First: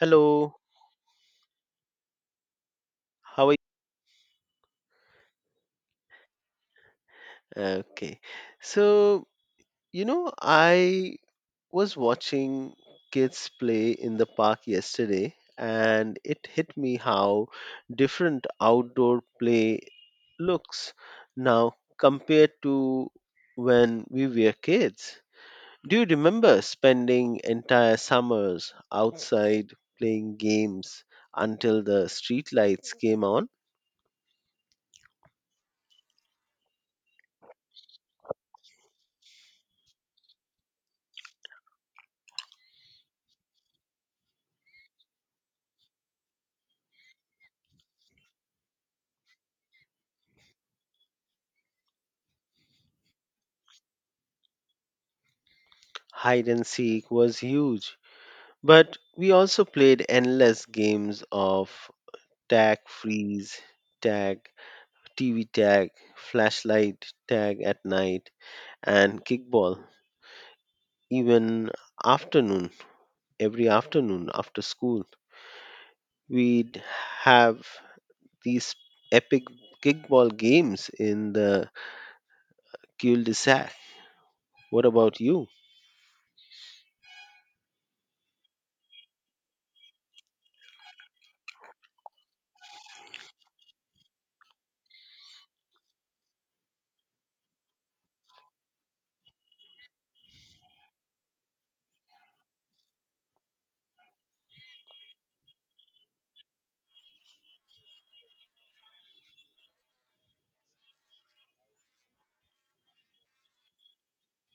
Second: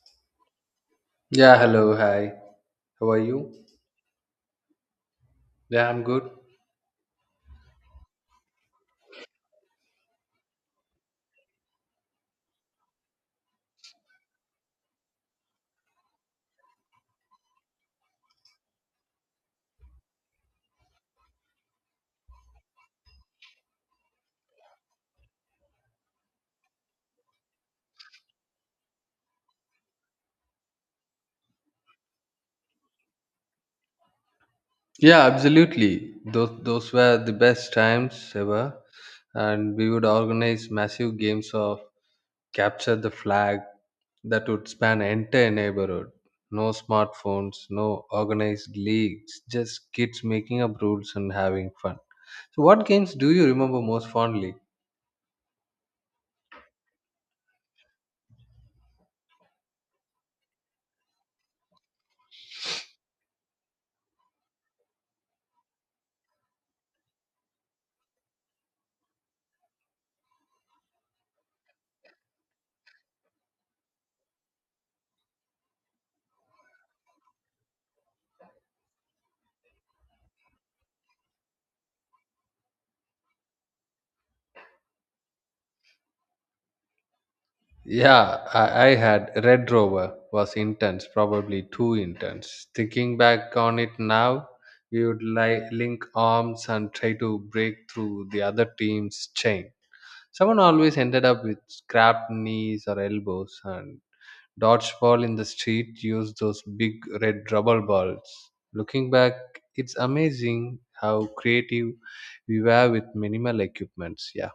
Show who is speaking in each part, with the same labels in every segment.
Speaker 1: Hello,
Speaker 2: Yeah, hello, hi. How are
Speaker 1: how are
Speaker 2: you?
Speaker 1: you?
Speaker 2: Yeah, I'm good.
Speaker 1: Okay. So, I was watching kids play in the park yesterday, and it hit me how different outdoor play looks now compared to when we were kids. Do you remember spending entire summers outside playing games until the streetlights came on?
Speaker 2: Yeah, absolutely. Those were the best times ever, and we would organize massive games of capture the flag that would span entire neighborhood. No smartphones, no organized leagues, just kids making up rules and having fun. So, what games do you remember most fondly?
Speaker 1: Hide and seek was huge. But we also played endless games of tag freeze, tag, TV tag, flashlight tag at night, and kickball. Even afternoon, every afternoon after school, we'd have these epic kickball games in the cul-de-sac. What about you?
Speaker 2: Yeah, I had Red Rover was intense, probably too intense. Thinking back on it now, we would link arms and try to break through the other team's chain. Someone always ended up with scrapped knees or elbows, and dodgeball in the street used those big red rubber balls. Looking back, it's amazing how creative we were with minimal equipments. Yeah.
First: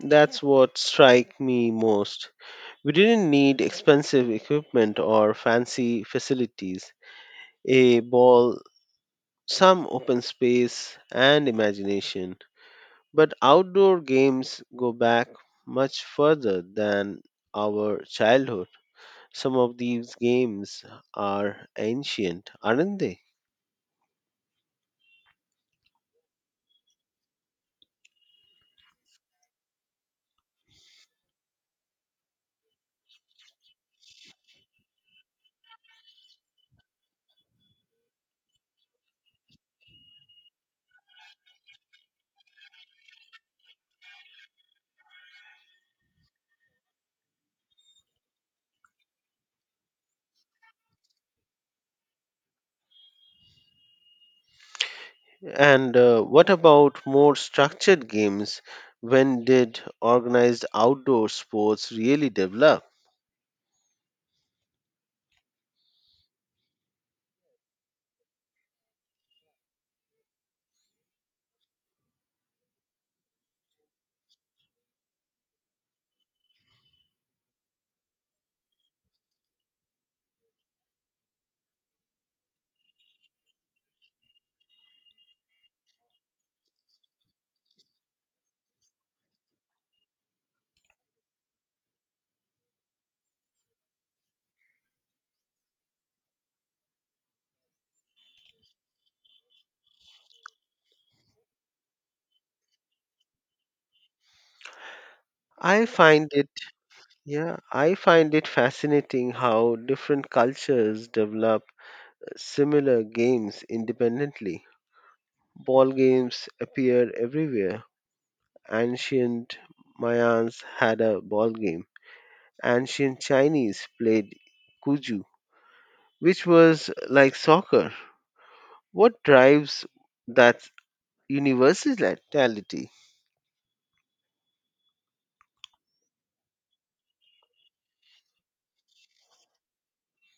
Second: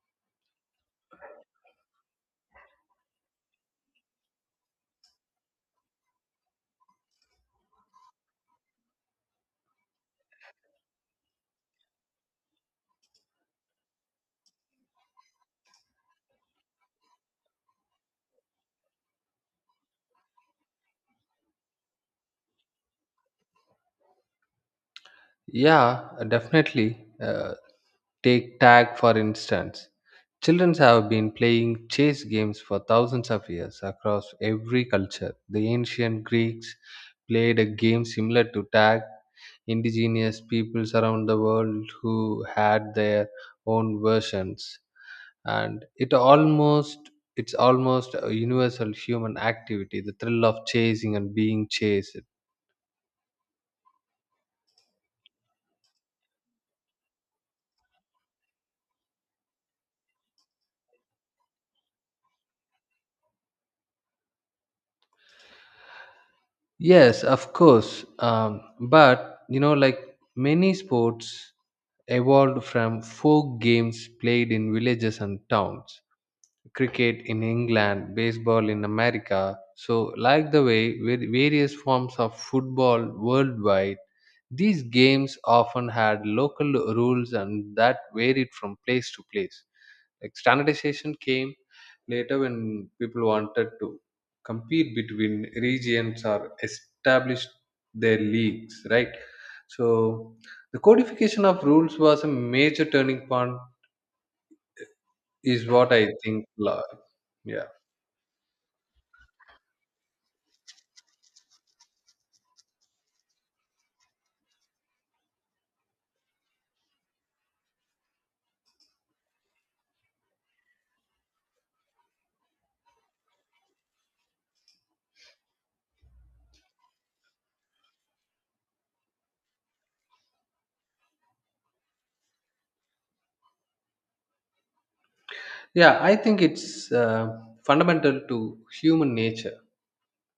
Speaker 1: That's what strike me most. We didn't need expensive equipment or fancy facilities, a ball, some open space and imagination. But outdoor games go back much further than our childhood. Some of these games are ancient, aren't they?
Speaker 2: Yeah, definitely. Take tag for instance. Children have been playing chess games for thousands of years across every culture. The ancient Greeks played a game similar to tag. Indigenous peoples around the world who had their own versions, and it's almost a universal human activity. The thrill of chasing and being chased.
Speaker 1: And what about more structured games? When did organized outdoor sports really develop?
Speaker 2: Yes, of course. But you know, like many sports evolved from folk games played in villages and towns. Cricket in England, baseball in America. So, like the way with various forms of football worldwide, these games often had local rules and that varied from place to place. Like standardization came later when people wanted to compete between regions or establish their leagues, right? So the codification of rules was a major turning point, is
Speaker 1: I
Speaker 2: what I
Speaker 1: find
Speaker 2: think.
Speaker 1: it,
Speaker 2: Lo-
Speaker 1: yeah,
Speaker 2: Yeah,
Speaker 1: I find it fascinating how different cultures develop similar games independently. Ball games appeared everywhere. Ancient Mayans had a ball game. Ancient Chinese played kuju, which was like soccer. What drives that universality?
Speaker 2: yeah, I think it's fundamental to human nature,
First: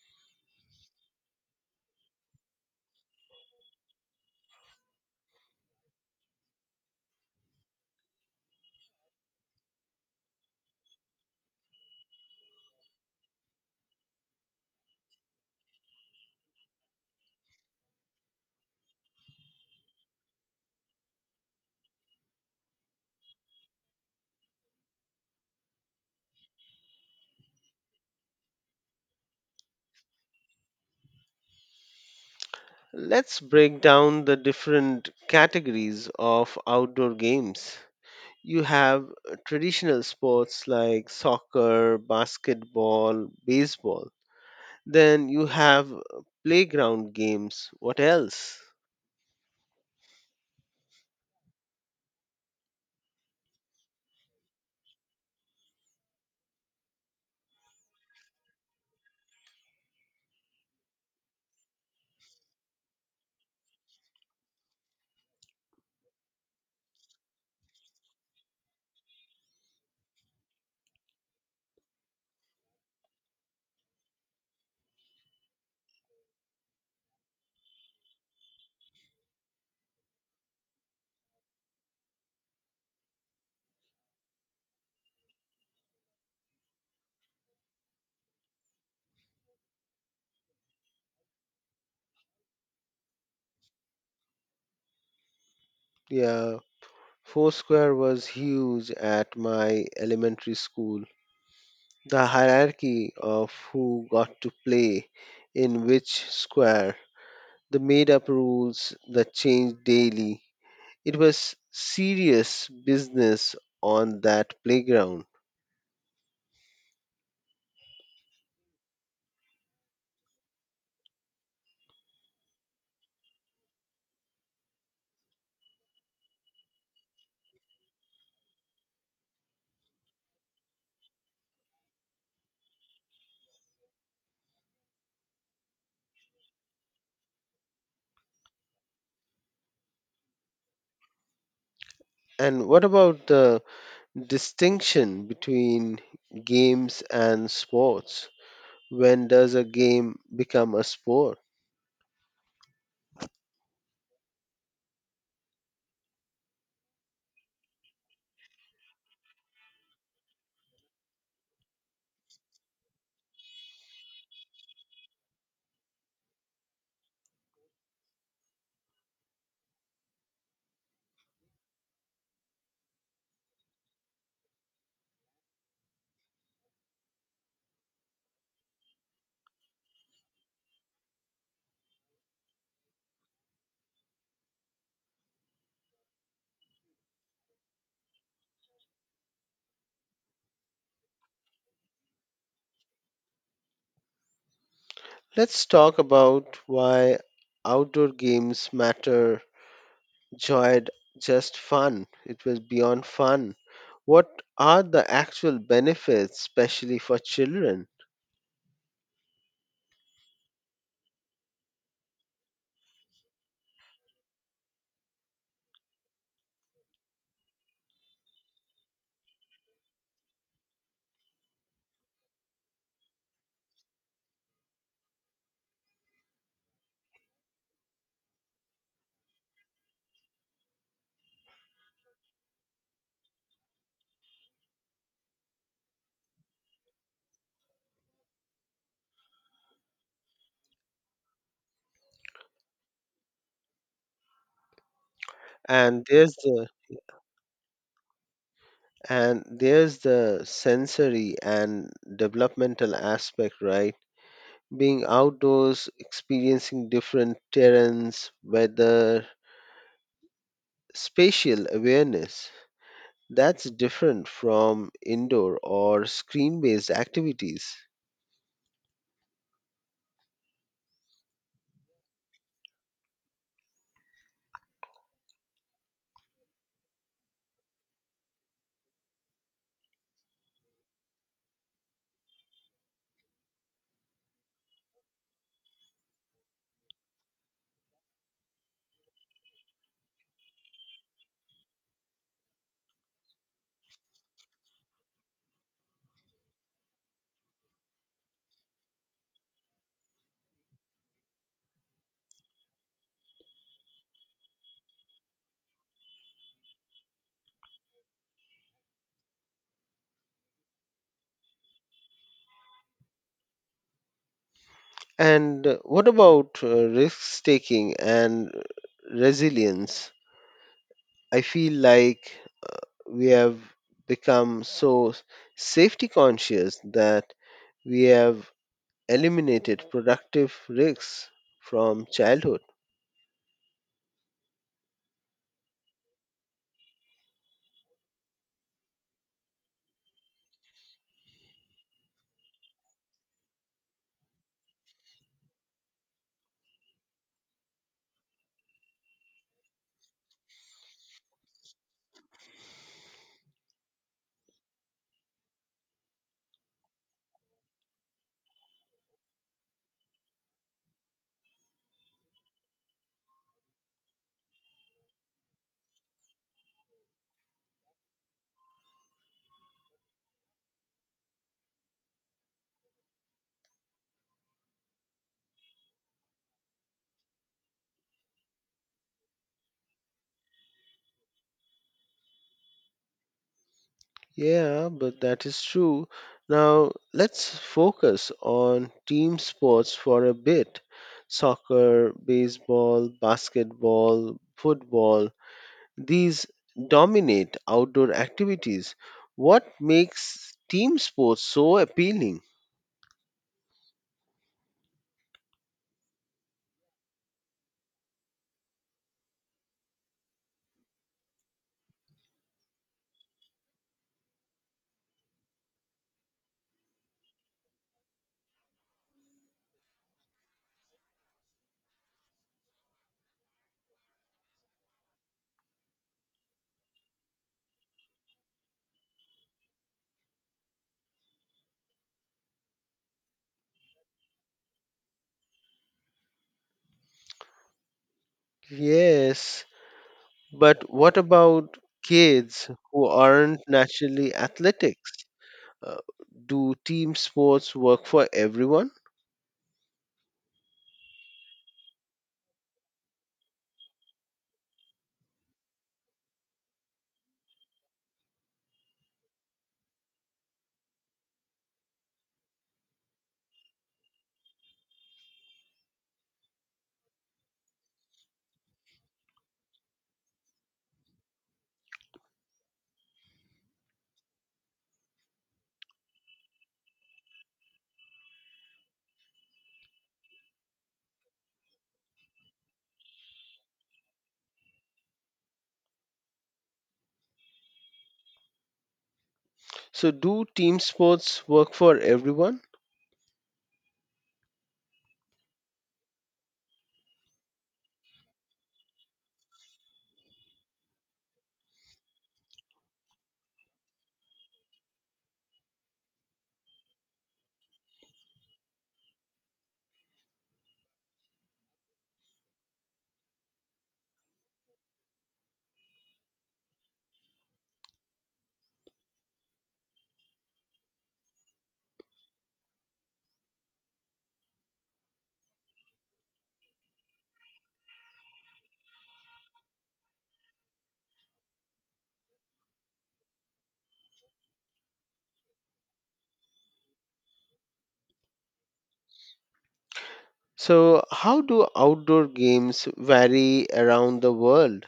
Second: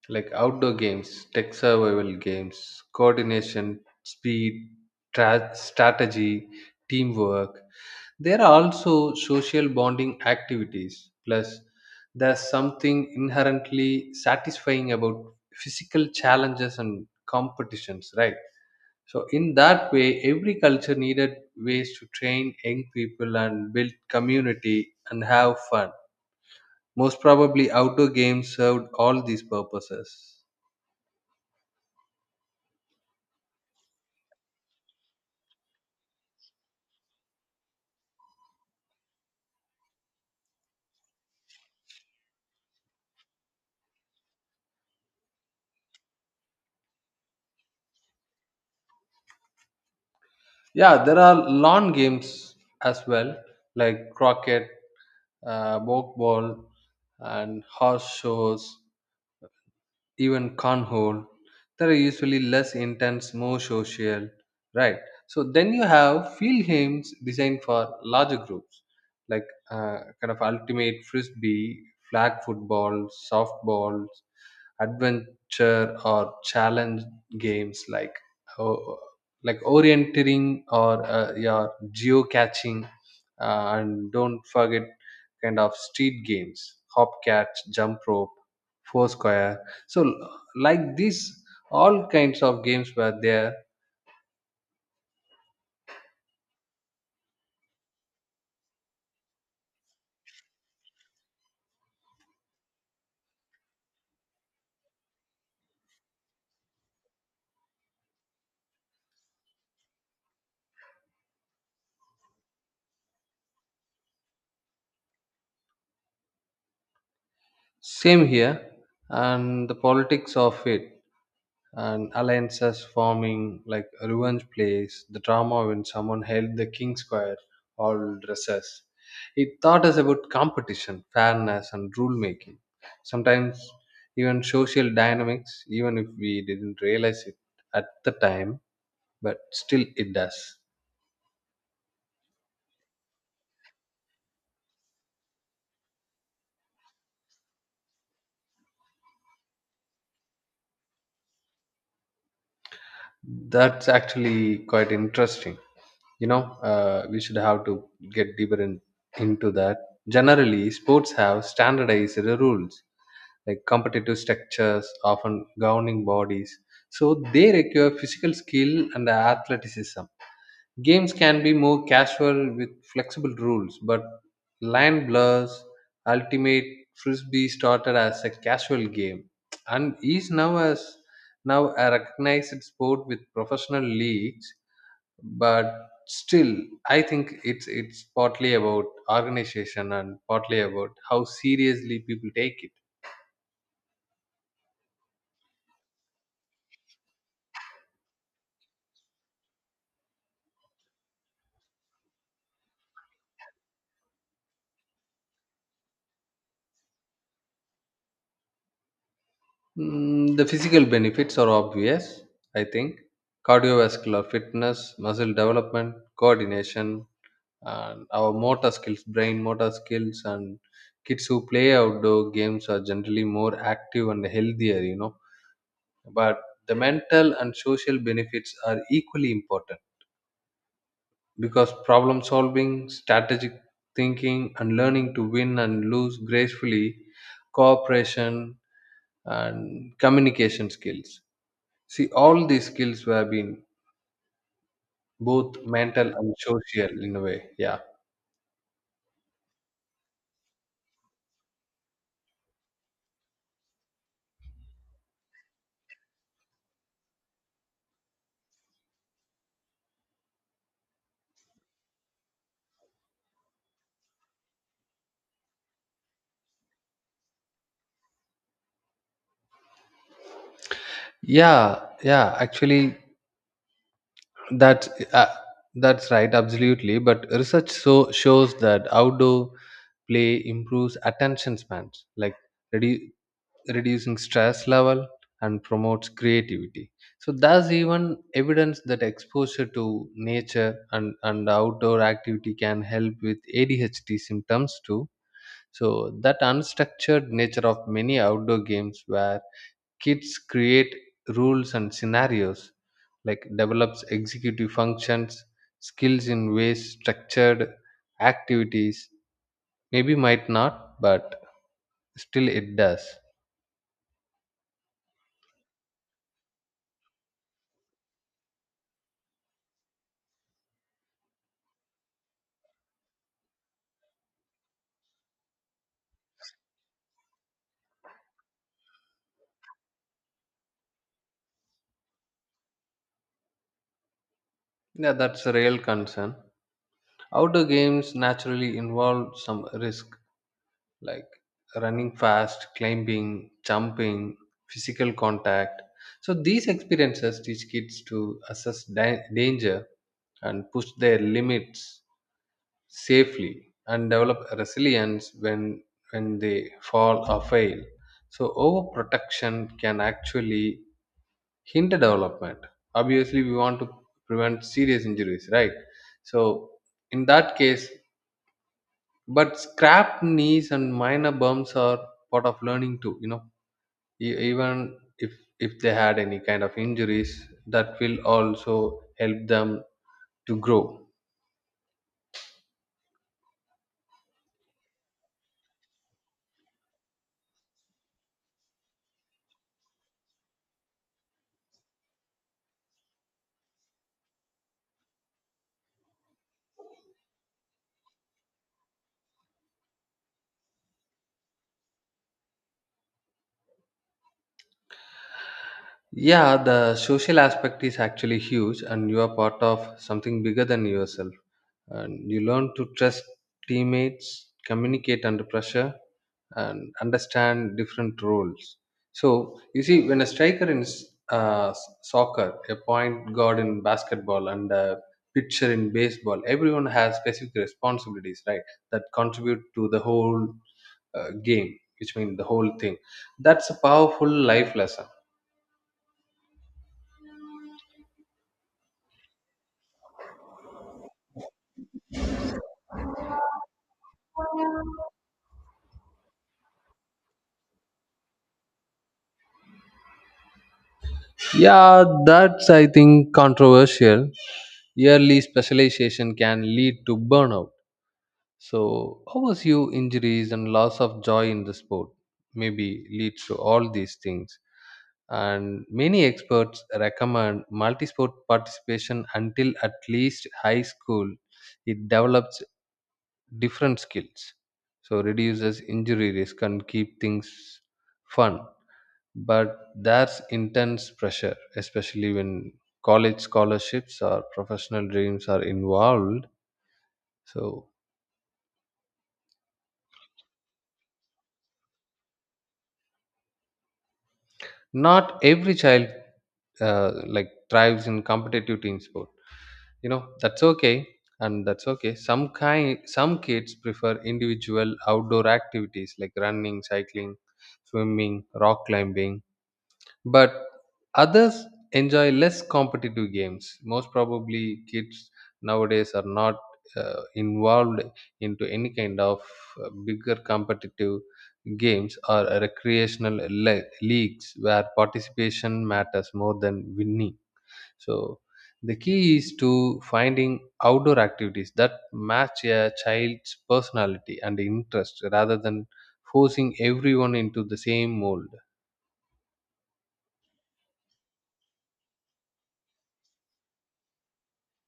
Speaker 2: like outdoor games, tech survival games, coordination, speed, strategy, teamwork. There are also social bonding activities. Plus, there's something inherently satisfying about physical challenges and competitions, right? So, in that way, every culture needed ways to train young people and build community and have fun. Most probably, outdoor games served all these purposes.
Speaker 1: Let's break down the different categories of outdoor games. You have traditional sports like soccer, basketball, baseball. Then you have playground games. What else?
Speaker 2: Yeah, there are lawn games as well, like croquet, ball, and horse shows, even cornhole, that are usually less intense, more social, right? So then you have field games designed for larger groups, like kind of ultimate frisbee, flag football, softballs, adventure or challenge games, like oh, like orienteering or your geo catching, and don't forget kind of street games, hopcatch, jump rope, foursquare. So like this all kinds of games were there.
Speaker 1: Yeah, Foursquare was huge at my elementary school. The hierarchy of who got to play in which square, the made up rules that changed daily. It was serious business on that playground.
Speaker 2: Same here, and the politics of it and alliances forming, like revenge plays, the drama when someone held the king square, all dresses, it taught us about competition, fairness, and rule making, sometimes even social dynamics, even if we didn't realize it at the time, but still it does.
Speaker 1: And what about the distinction between games and sports? When does a game become a sport?
Speaker 2: That's actually quite interesting. You know, we should have to get deeper in, into that. Generally, sports have standardized rules, like competitive structures, often governing bodies. So they require physical skill and athleticism. Games can be more casual with flexible rules, but Line Blurs Ultimate Frisbee started as a casual game and is now a recognized sport with professional leagues, but still I think it's partly about organization and partly about how seriously people take it.
Speaker 1: Let's talk about why outdoor games matter, joyed just fun. It was beyond fun. What are the actual benefits, especially for children?
Speaker 2: Mm, the physical benefits are obvious, I think. Cardiovascular fitness, muscle development, coordination, and our motor skills brain motor skills, and kids who play outdoor games are generally more active and healthier, you know. But the mental and social benefits are equally important, because problem solving, strategic thinking, and learning to win and lose gracefully, cooperation and communication skills, see all these skills have been both
Speaker 1: And
Speaker 2: mental
Speaker 1: there's
Speaker 2: and
Speaker 1: the
Speaker 2: social in a way,
Speaker 1: and there's the sensory and developmental aspect, right? Being outdoors, experiencing different terrains, weather, spatial awareness. That's different from indoor or screen based activities.
Speaker 2: yeah yeah, actually that's that's right, absolutely. But research so shows that outdoor play improves attention spans, like redu- reducing stress level and promotes creativity. So there's even evidence that exposure to nature and outdoor activity can help with ADHD symptoms too. So that unstructured nature of many outdoor games, where kids create rules and scenarios, like develops executive functions skills in ways structured activities maybe might not, but still it does.
Speaker 1: And what about risk taking and resilience? I feel like we have become so safety conscious that we have eliminated productive risks from childhood.
Speaker 2: Yeah, that's a real concern. Outdoor games naturally involve some risk, like running fast, climbing, jumping, physical contact. So these experiences teach kids to assess danger and push their limits safely and develop resilience when they fall or fail. So overprotection can actually hinder development. Obviously we want to prevent serious injuries, right? So in that case. But scrap knees and minor bumps are part of learning too, you know. Even if they had any kind of injuries, that will also help them to grow.
Speaker 1: Yeah, but that is true. Now let's focus on team sports for a bit, soccer, baseball, basketball, football. These dominate outdoor activities. What makes team sports so appealing?
Speaker 2: Yeah, the social aspect is actually huge, and you are part of something bigger than yourself. And you learn to trust teammates, communicate under pressure, and understand different roles. So, you see, when a striker in soccer, a point guard in basketball, and a pitcher in baseball, everyone has specific responsibilities, right, that contribute to the whole game, which means the whole thing. That's a powerful life lesson.
Speaker 1: Yes, but what about kids who aren't naturally athletics? Uh, do team sports work for everyone?
Speaker 2: Yeah, that's I think controversial. Yearly specialization can lead to burnout. So, overuse injuries and loss of joy in the sport maybe leads to all these things. And many experts recommend multisport participation until at least high school. It develops different skills, so reduces injury risk and keep things fun. But there's intense pressure, especially when college scholarships or professional dreams are involved. So
Speaker 1: So, do team sports work for everyone?
Speaker 2: not every child like thrives in competitive team sport, you know. That's okay. Some kids prefer individual outdoor activities like running, cycling, swimming, rock climbing, but others enjoy less competitive games. Most probably kids nowadays are not involved into any kind of bigger competitive games or recreational leagues where participation matters more than winning. So the key is to finding outdoor activities that match a child's personality and interest rather than forcing everyone into the same mold.
Speaker 1: So, how do outdoor games vary around the world?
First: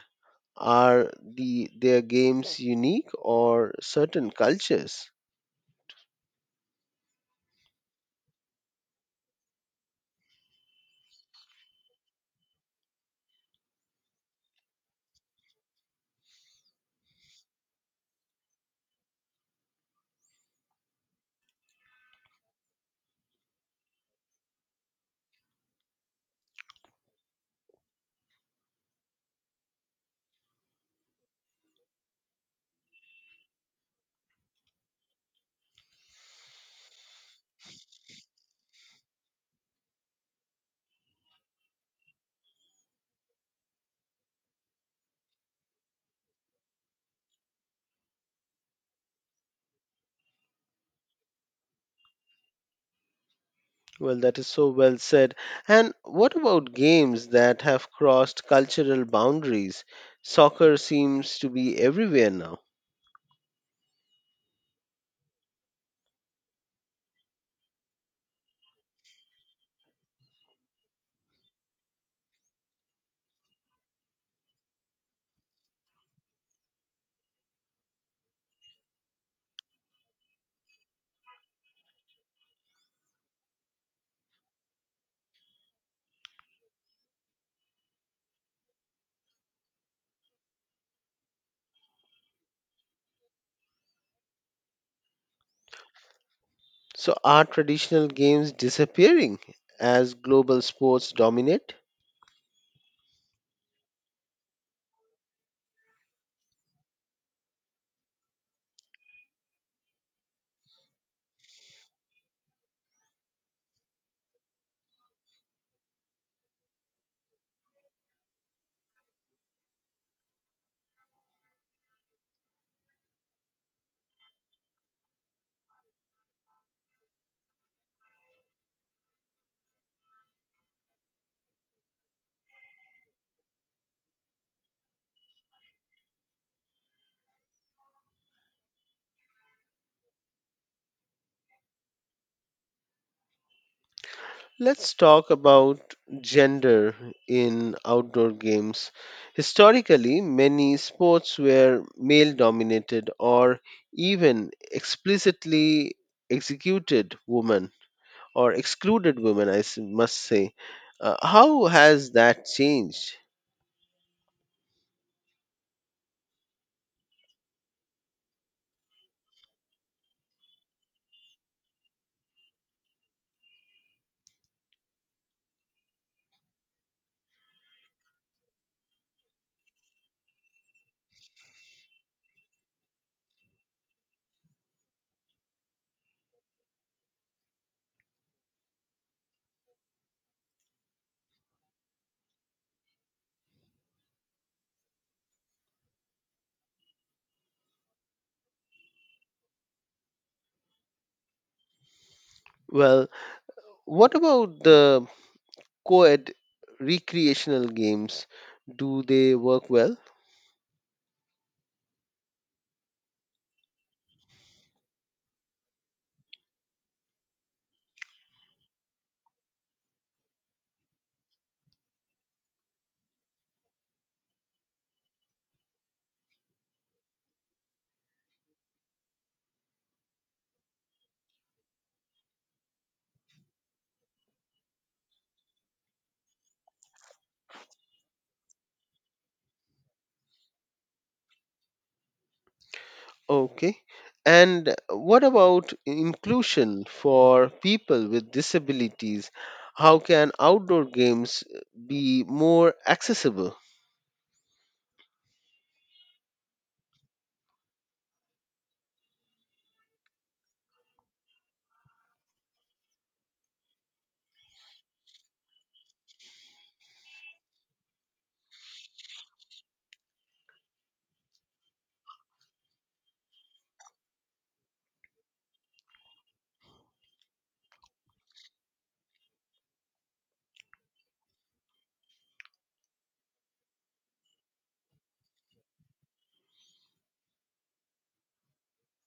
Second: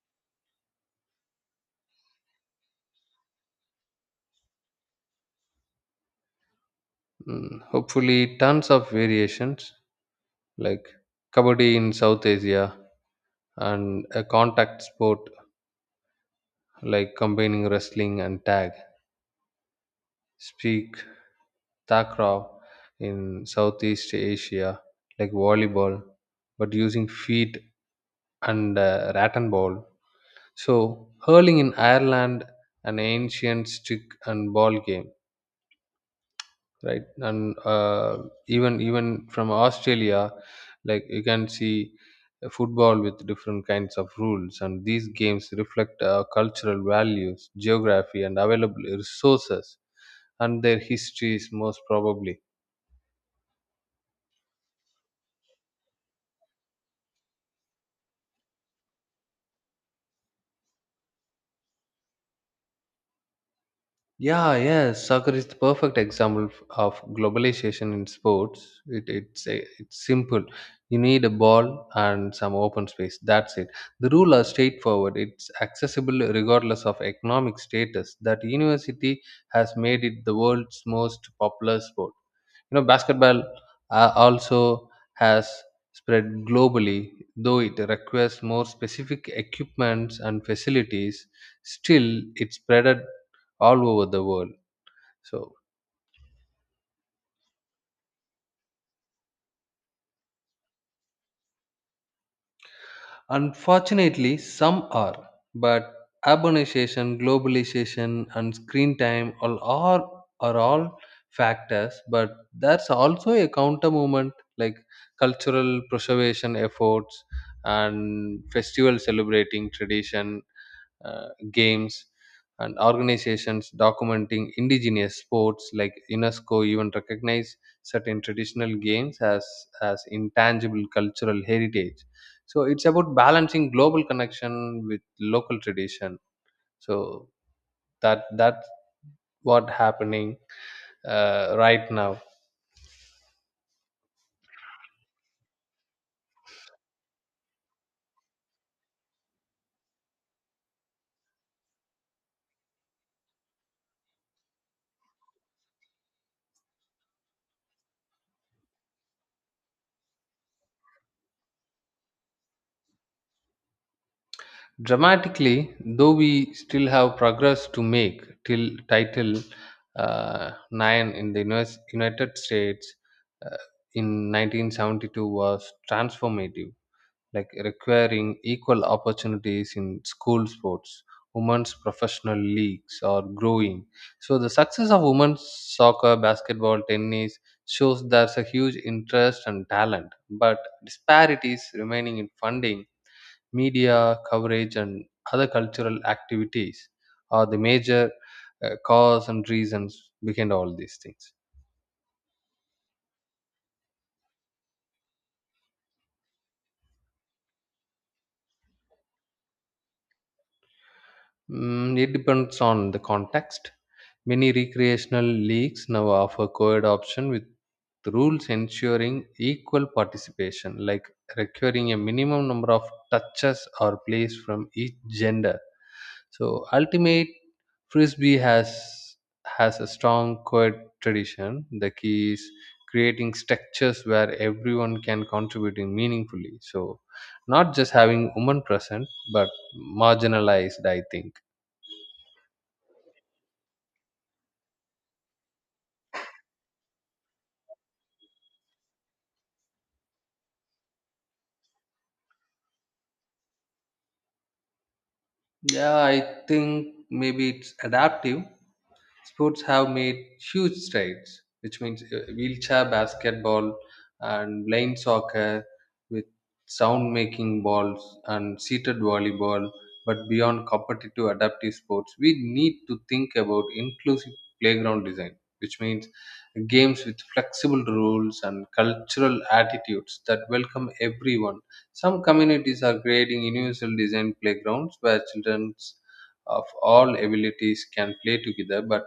Speaker 1: Their games unique or certain cultures?
Speaker 2: Mm, hopefully tons of variations, like kabaddi in South Asia, and a contact sport like combining wrestling and tag. Speak takraw in Southeast Asia, like volleyball but using feet and rat and ball. So hurling in Ireland, an ancient stick and ball game, right. And even from Australia, like you can see football with different kinds of rules. And these games reflect cultural values, geography, and available resources, and their histories, most probably.
Speaker 1: Well, that is so well said. And what about games that have crossed cultural boundaries? Soccer seems to be everywhere now.
Speaker 2: Yeah, yes, soccer is the perfect example of globalization in sports. It's simple. You need a ball and some open space. That's it. The rule are straightforward. It's accessible regardless of economic status. That university has made it the world's most popular sport, you know. Basketball also has spread globally, though it requires more specific equipments and facilities. Still, it's spread all over the world. So,
Speaker 1: So, are traditional games disappearing as global sports dominate?
Speaker 2: unfortunately some are, but urbanization, globalization, and screen time are all factors. But that's also a counter movement, like cultural preservation efforts, and festival celebrating tradition games, and organizations documenting indigenous sports, like UNESCO even recognize certain traditional games as intangible cultural heritage. So it's about balancing global connection with local tradition. So that's what happening right now.
Speaker 1: Let's talk about gender in outdoor games. Historically, many sports were male dominated or even explicitly executed women or excluded women, I must say. How has that changed?
Speaker 2: Dramatically, though we still have progress to make. Till title IX in the united states uh, in 1972 was transformative, like requiring equal opportunities in school sports. Women's professional leagues are growing, so the success of women's soccer, basketball, tennis shows there's a huge interest and talent. But disparities remaining in funding, media coverage, and other cultural activities are the major cause and reasons behind all these things.
Speaker 1: Well, what about the co ed recreational games? Do they work well?
Speaker 2: Mm, it depends on the context. Many recreational leagues now offer co-ed option with rules ensuring equal participation, like requiring a minimum number of touches or plays from each gender. So ultimate frisbee has a strong co-ed tradition. The key is creating structures where everyone can contribute in meaningfully. So not just having women present, but marginalized. I think.
Speaker 1: Okay. And what about inclusion for people with disabilities? How can outdoor games be more accessible?
Speaker 2: Yeah, I think maybe it's adaptive sports have made huge strides, which means wheelchair basketball and blind soccer with sound making balls and seated volleyball. But beyond competitive adaptive sports, we need to think about inclusive playground design, which means games with flexible rules and cultural attitudes that welcome everyone. Some communities are creating universal design playgrounds where children of all abilities can play together. But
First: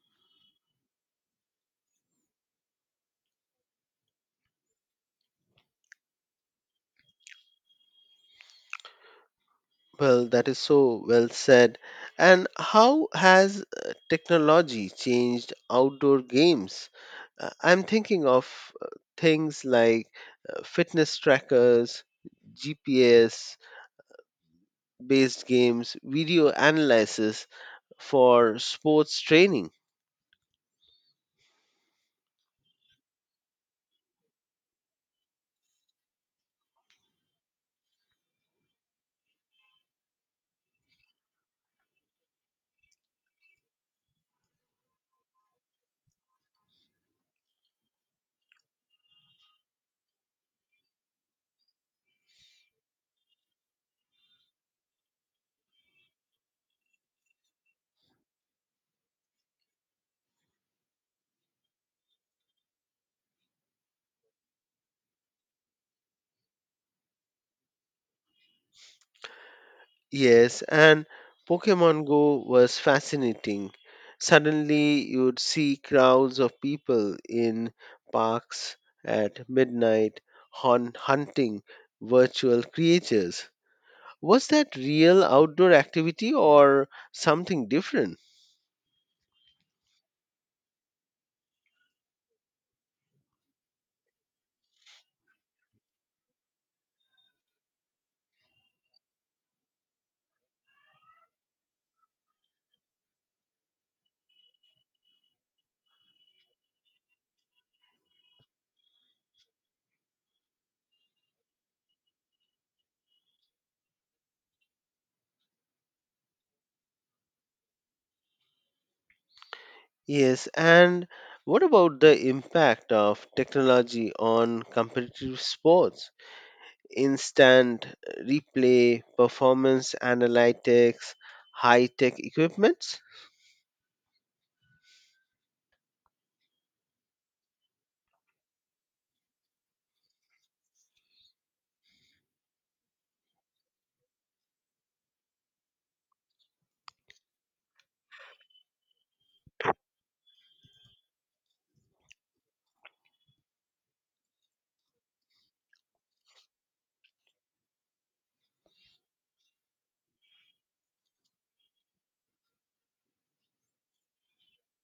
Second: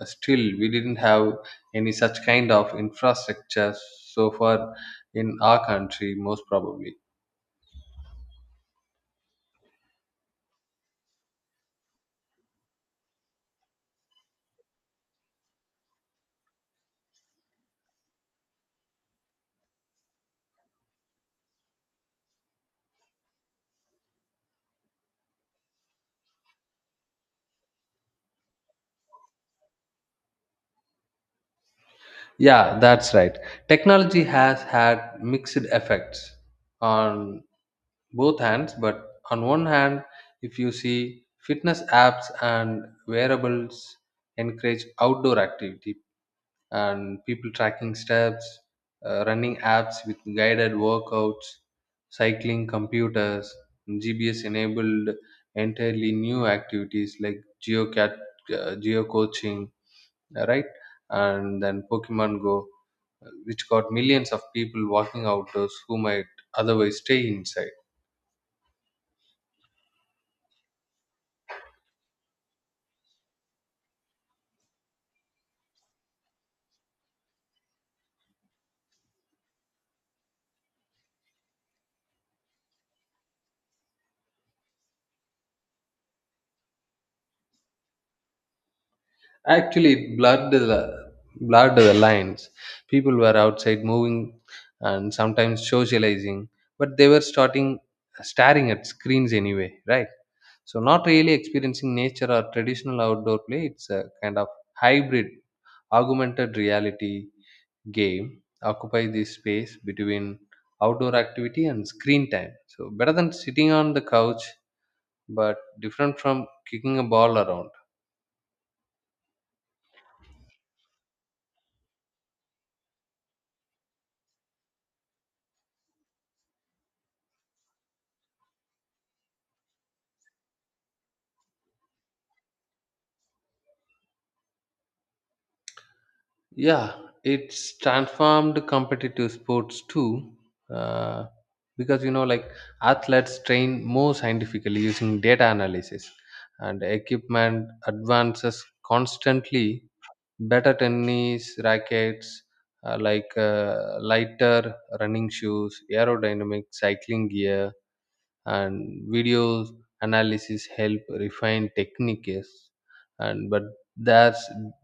Speaker 2: still we didn't have any such kind of infrastructure so far in our country, most probably.
Speaker 1: Well, that is so well said. And how has technology changed outdoor games? I'm thinking of uh, things like fitness trackers, GPS based games, video analysis for sports training.
Speaker 2: Yeah, that's right. Technology has had mixed effects on both hands. But on one hand, if you see fitness apps and wearables encourage outdoor activity, and people tracking steps, running apps with guided workouts, cycling computers, GPS enabled entirely new activities like geocat, geocoaching, right? And then Pokemon Go, which got millions of people walking outdoors who might otherwise stay inside.
Speaker 1: Yes, and Pokemon Go was fascinating. Suddenly, you'd see crowds of people in parks at midnight hunting virtual creatures. Was that real outdoor activity or something different?
Speaker 2: Actually, it blurred the lines people were outside moving and sometimes socializing, but they were starting staring at screens anyway, right? So not really experiencing nature or traditional outdoor play. It's a kind of hybrid augmented reality game, occupy this space between outdoor activity and screen time. So better than sitting on the couch, but different from kicking a ball around.
Speaker 1: Yes, and what about the impact of technology on competitive sports? Instant replay, performance analytics, high tech equipments?
Speaker 2: Yeah, it's transformed competitive sports too, uh, because like, athletes train more scientifically using data analysis, and equipment advances constantly. Better tennis rackets, lighter running shoes, aerodynamic cycling gear, and videos analysis help refine techniques. And but there's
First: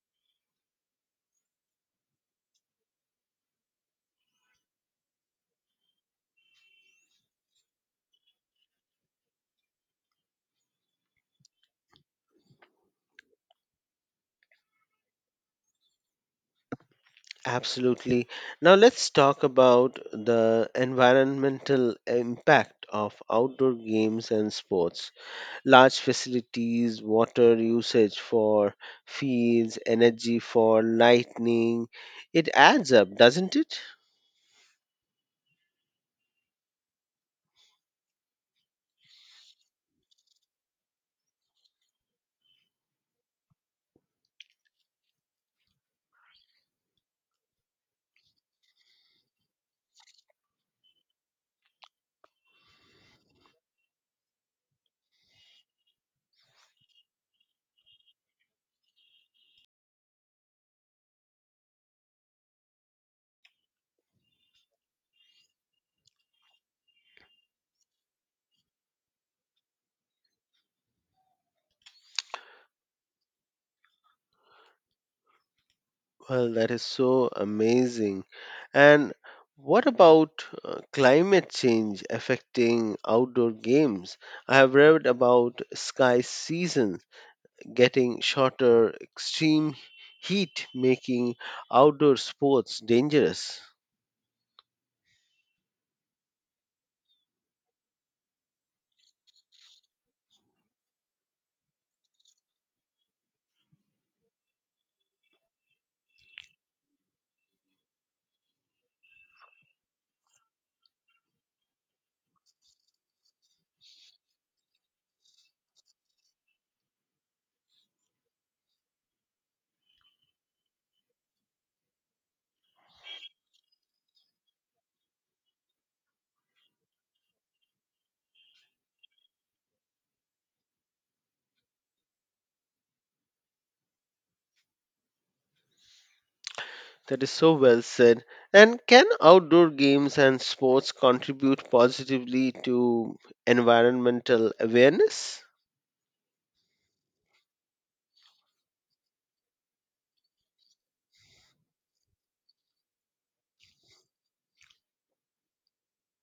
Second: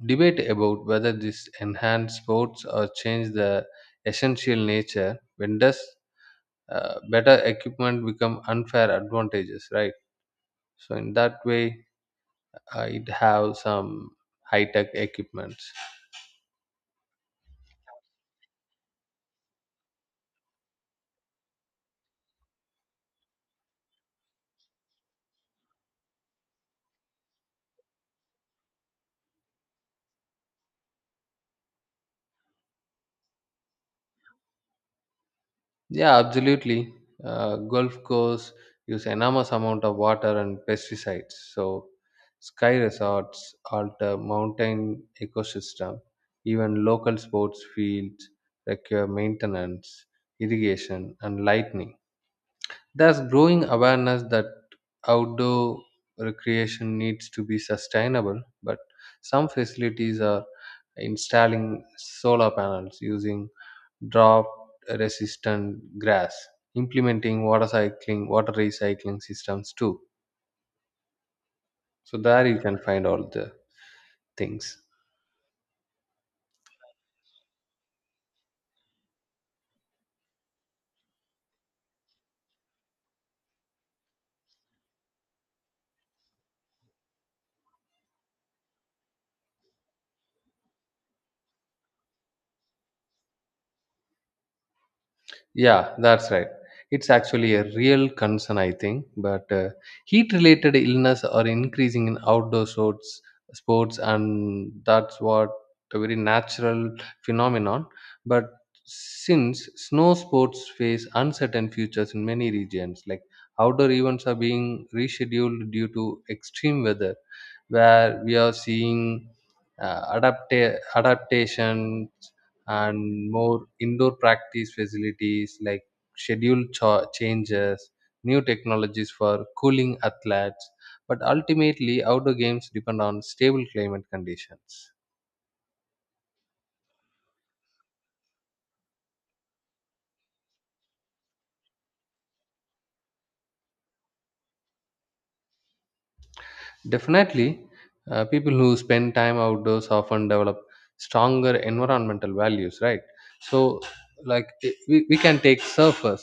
Speaker 2: debate about whether this enhance sports or change the essential nature. When does better equipment become unfair advantages, right? So in that way, it have some high tech equipments.
Speaker 1: Absolutely. Now let's talk about the environmental impact of outdoor games and sports. Large facilities, water usage for fields, energy for lighting. It adds up, doesn't it?
Speaker 2: Yeah, absolutely. Gulf Coast use enormous amount of water and pesticides. So sky resorts alter mountain ecosystem. Even local sports fields require maintenance, irrigation, and lightning. There's growing awareness that outdoor recreation needs to be sustainable, but some facilities are installing solar panels, using drought resistant grass, implementing water cycling, water recycling systems too. So there you can find all the things.
Speaker 1: Well, that is so amazing. And what about climate change affecting outdoor games? I have read about sky seasons getting shorter, extreme heat making outdoor sports dangerous.
Speaker 2: Yeah, that's right. It's actually a real concern, I think. But heat-related illness are increasing in outdoor sports, and that's what a very natural phenomenon. But since snow sports face uncertain futures in many regions, like outdoor events are being rescheduled due to extreme weather, where we are seeing adaptation and more indoor practice facilities, like changes, new technologies for cooling athletes. But ultimately, outdoor games depend on stable climate conditions.
Speaker 1: That is so well said. And can outdoor games and sports contribute positively to environmental awareness?
Speaker 2: Definitely, people who spend time outdoors often develop stronger environmental values, right? So, like we can take surfers,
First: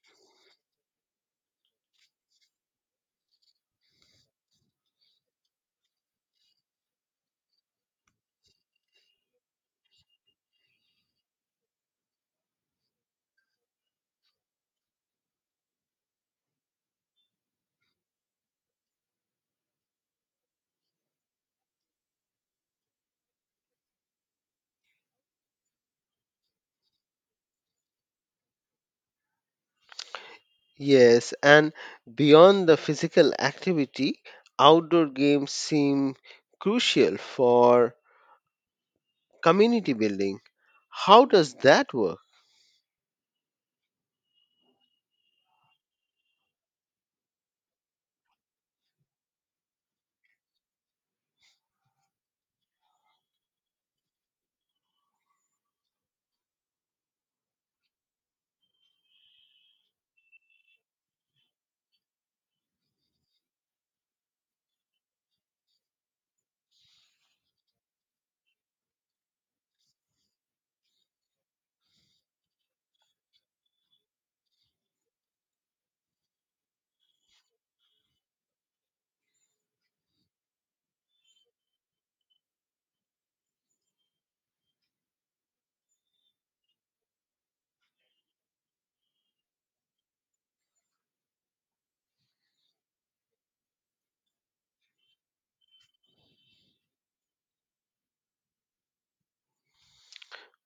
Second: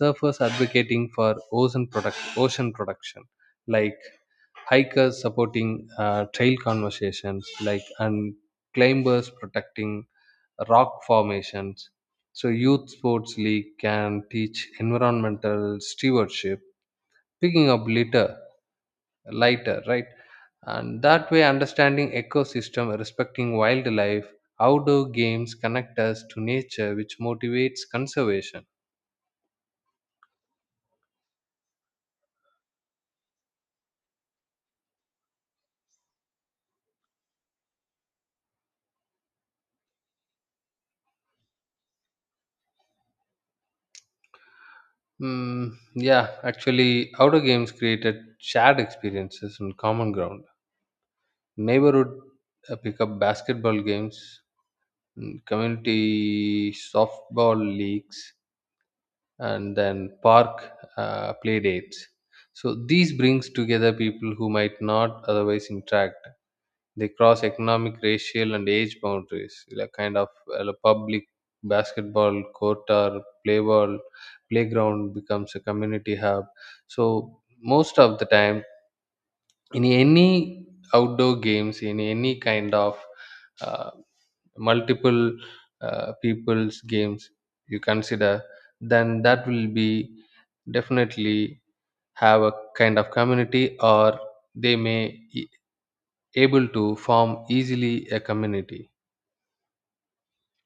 Speaker 2: surfers advocating for ocean production, like hikers supporting trail conversations, like, and climbers protecting rock formations. So youth sports league can teach environmental stewardship, picking up litter lighter, right? And that way understanding ecosystem, respecting wildlife, outdoor games connect us to nature, which motivates conservation.
Speaker 1: Yes, and beyond the physical activity, outdoor games seem crucial for community building. How does that work?
Speaker 2: Yeah, actually, outdoor games created shared experiences and common ground. Neighborhood pickup basketball games, community softball leagues, and then park play dates. So these brings together people who might not otherwise interact. They cross economic, racial, and age boundaries, like kind of a public basketball court or playground becomes a community hub. So most of the time, in any outdoor games, in any kind of uh, multiple people's games you consider, then that will be definitely have a kind of community, or they may e- able to form easily a community.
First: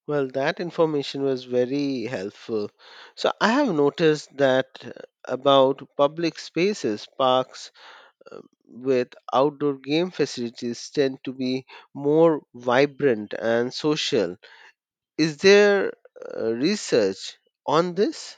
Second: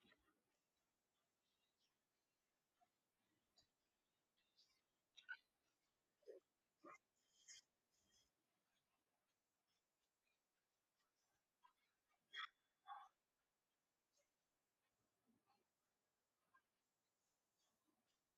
Speaker 1: Well, that information was very helpful. So, I have noticed that about public spaces, parks uh, with outdoor game facilities tend to be more vibrant and social. Is there research on this?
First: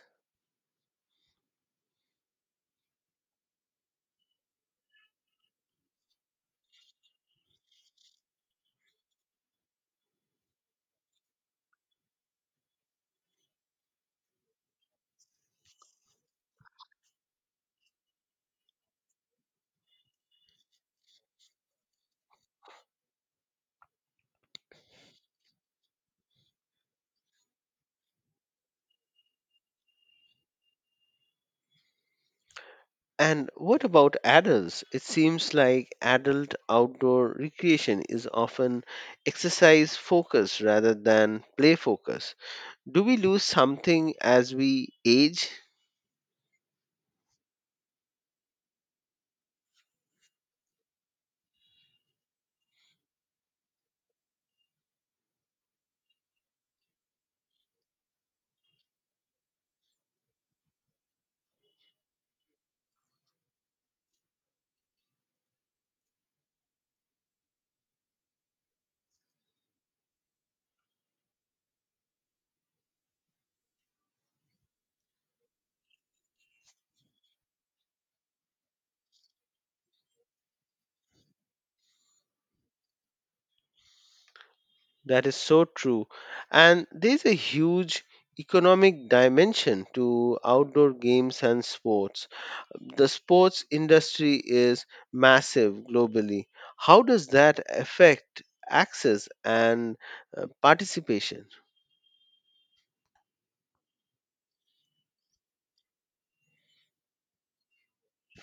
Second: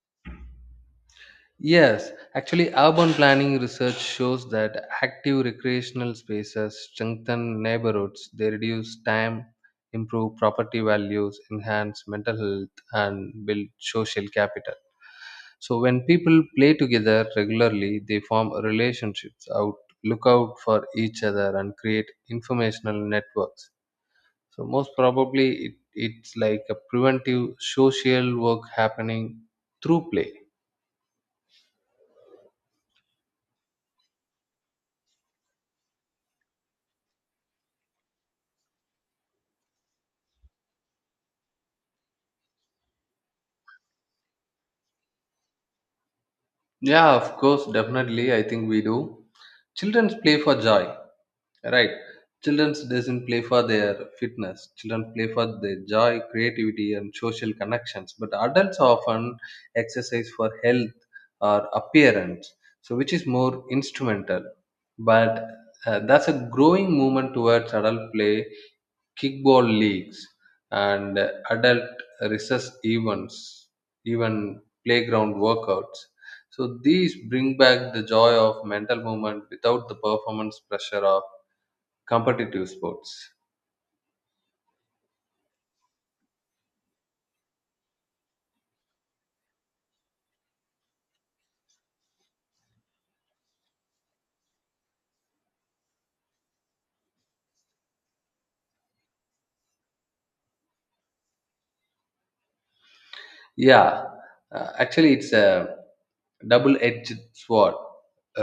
Speaker 2: Yes, actually, urban planning research shows that active recreational spaces strengthen neighborhoods. They reduce time, improve property values, enhance mental health, and build social capital. So, when people play together regularly, they form relationships, out, look out for each other, and create informational networks. So, most probably, it's like a preventive social work happening through play.
Speaker 1: And what about adults? It seems like adult outdoor recreation is often exercise focused rather than play focused. Do we lose something as we age?
Speaker 2: Yeah, of course, definitely. I think we do. Childrens play for joy, right? Children doesn't play for their fitness. Children play for their joy, creativity, and social connections. But adults often exercise for health or appearance, so which is more instrumental. But that's a growing movement towards adult play, kickball leagues, and adult recess events, even playground workouts. So these bring back the joy of mental movement without the performance pressure of competitive sports.
Speaker 1: That is so true. And there's a huge economic dimension to outdoor games and sports. The sports industry is massive globally. How does that affect access and participation?
Speaker 2: Yeah, actually, it's a double-edged sword,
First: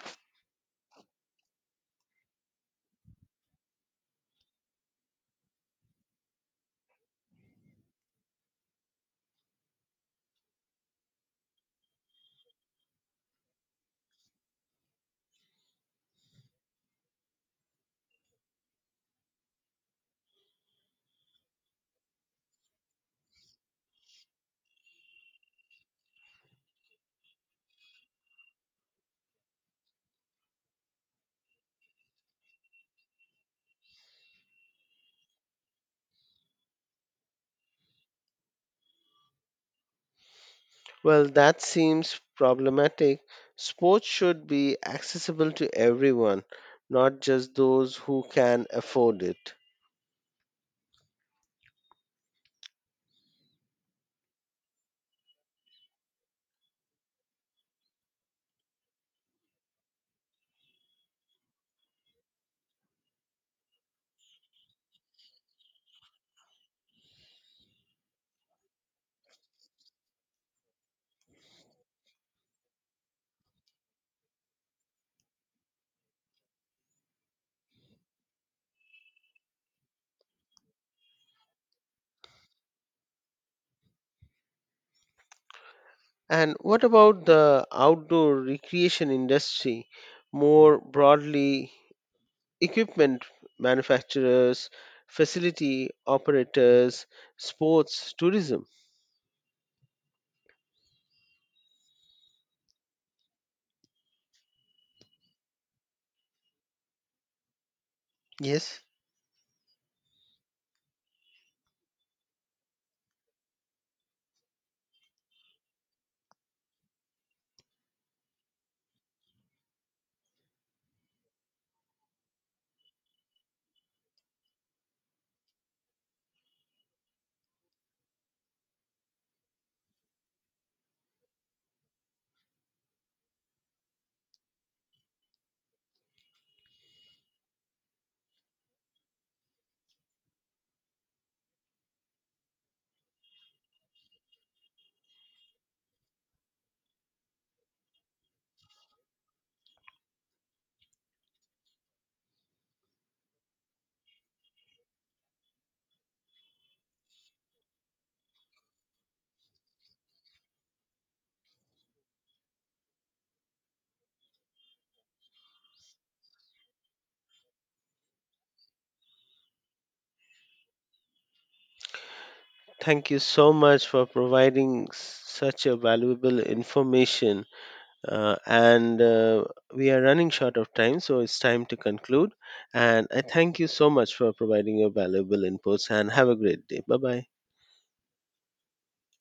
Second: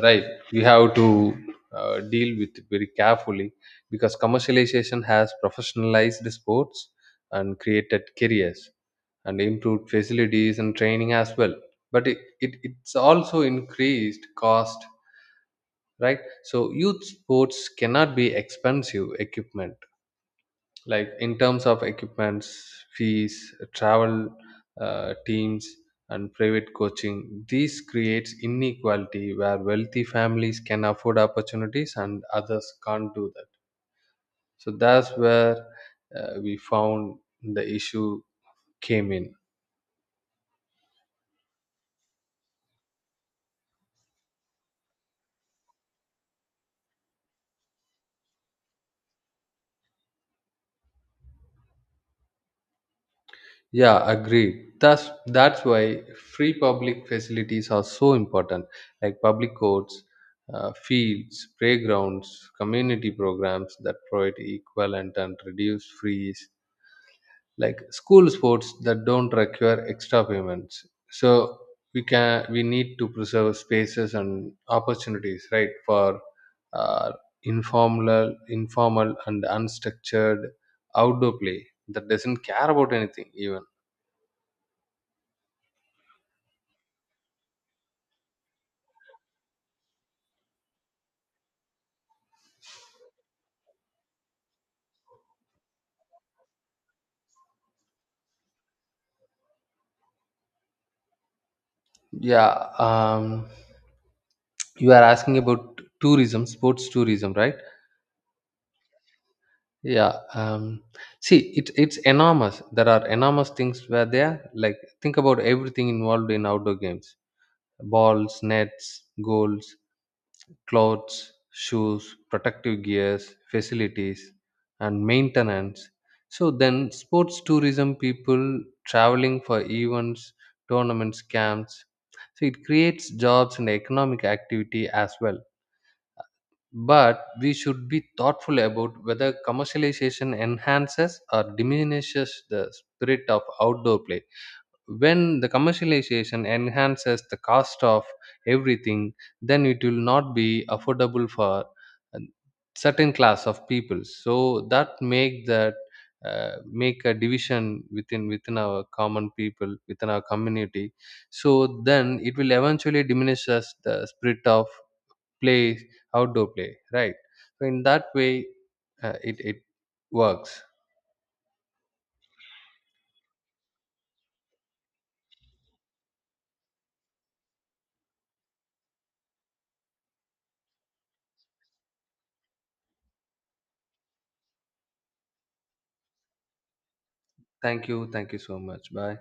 Speaker 2: right? We have to deal with it very carefully because commercialization has professionalized sports and created careers and improved facilities and training as well. But it's also increased cost, right? So youth sports cannot be expensive equipment, like in terms of equipments, fees, travel, teams, and private coaching. This creates inequality where wealthy families can afford opportunities and others can't do that. So that's where we found the issue came in.
Speaker 1: Well, that seems problematic. Sports should be accessible to everyone, not just those who can afford it.
Speaker 2: Yeah, agreed. That's why free public facilities are so important, like public courts, fields, playgrounds, community programs that provide equivalent and reduce fees, like school sports that don't require extra payments. So we need to preserve spaces and opportunities, right, for uh, informal and unstructured outdoor play that doesn't care about anything even.
Speaker 1: And what about the outdoor recreation industry? More broadly, equipment manufacturers, facility operators, sports tourism.
Speaker 2: Yeah, you are asking about tourism, sports tourism, right?
Speaker 1: Yes,
Speaker 2: Yeah. See, it's enormous. There are enormous things where they are, like, think about everything involved in outdoor games: balls, nets, goals, clothes, shoes, protective gears, facilities, and maintenance. So then, sports tourism, people traveling for events, tournaments, camps. So it creates jobs and economic activity as well. But we should be thoughtful about whether commercialization enhances or diminishes the spirit of outdoor play. When the commercialization enhances the cost of everything, then it will not be affordable for a certain class of people, so that make a division within our common people, within our community. So then it will eventually diminish us the spirit of play, outdoor play, right? So in that way, it works.
Speaker 1: thank you so much for providing such a valuable information. And We are running short of time, so it's time to conclude. And I thank you so much for providing your valuable inputs and have a great day. Bye bye.
Speaker 2: Thank you so much. Bye.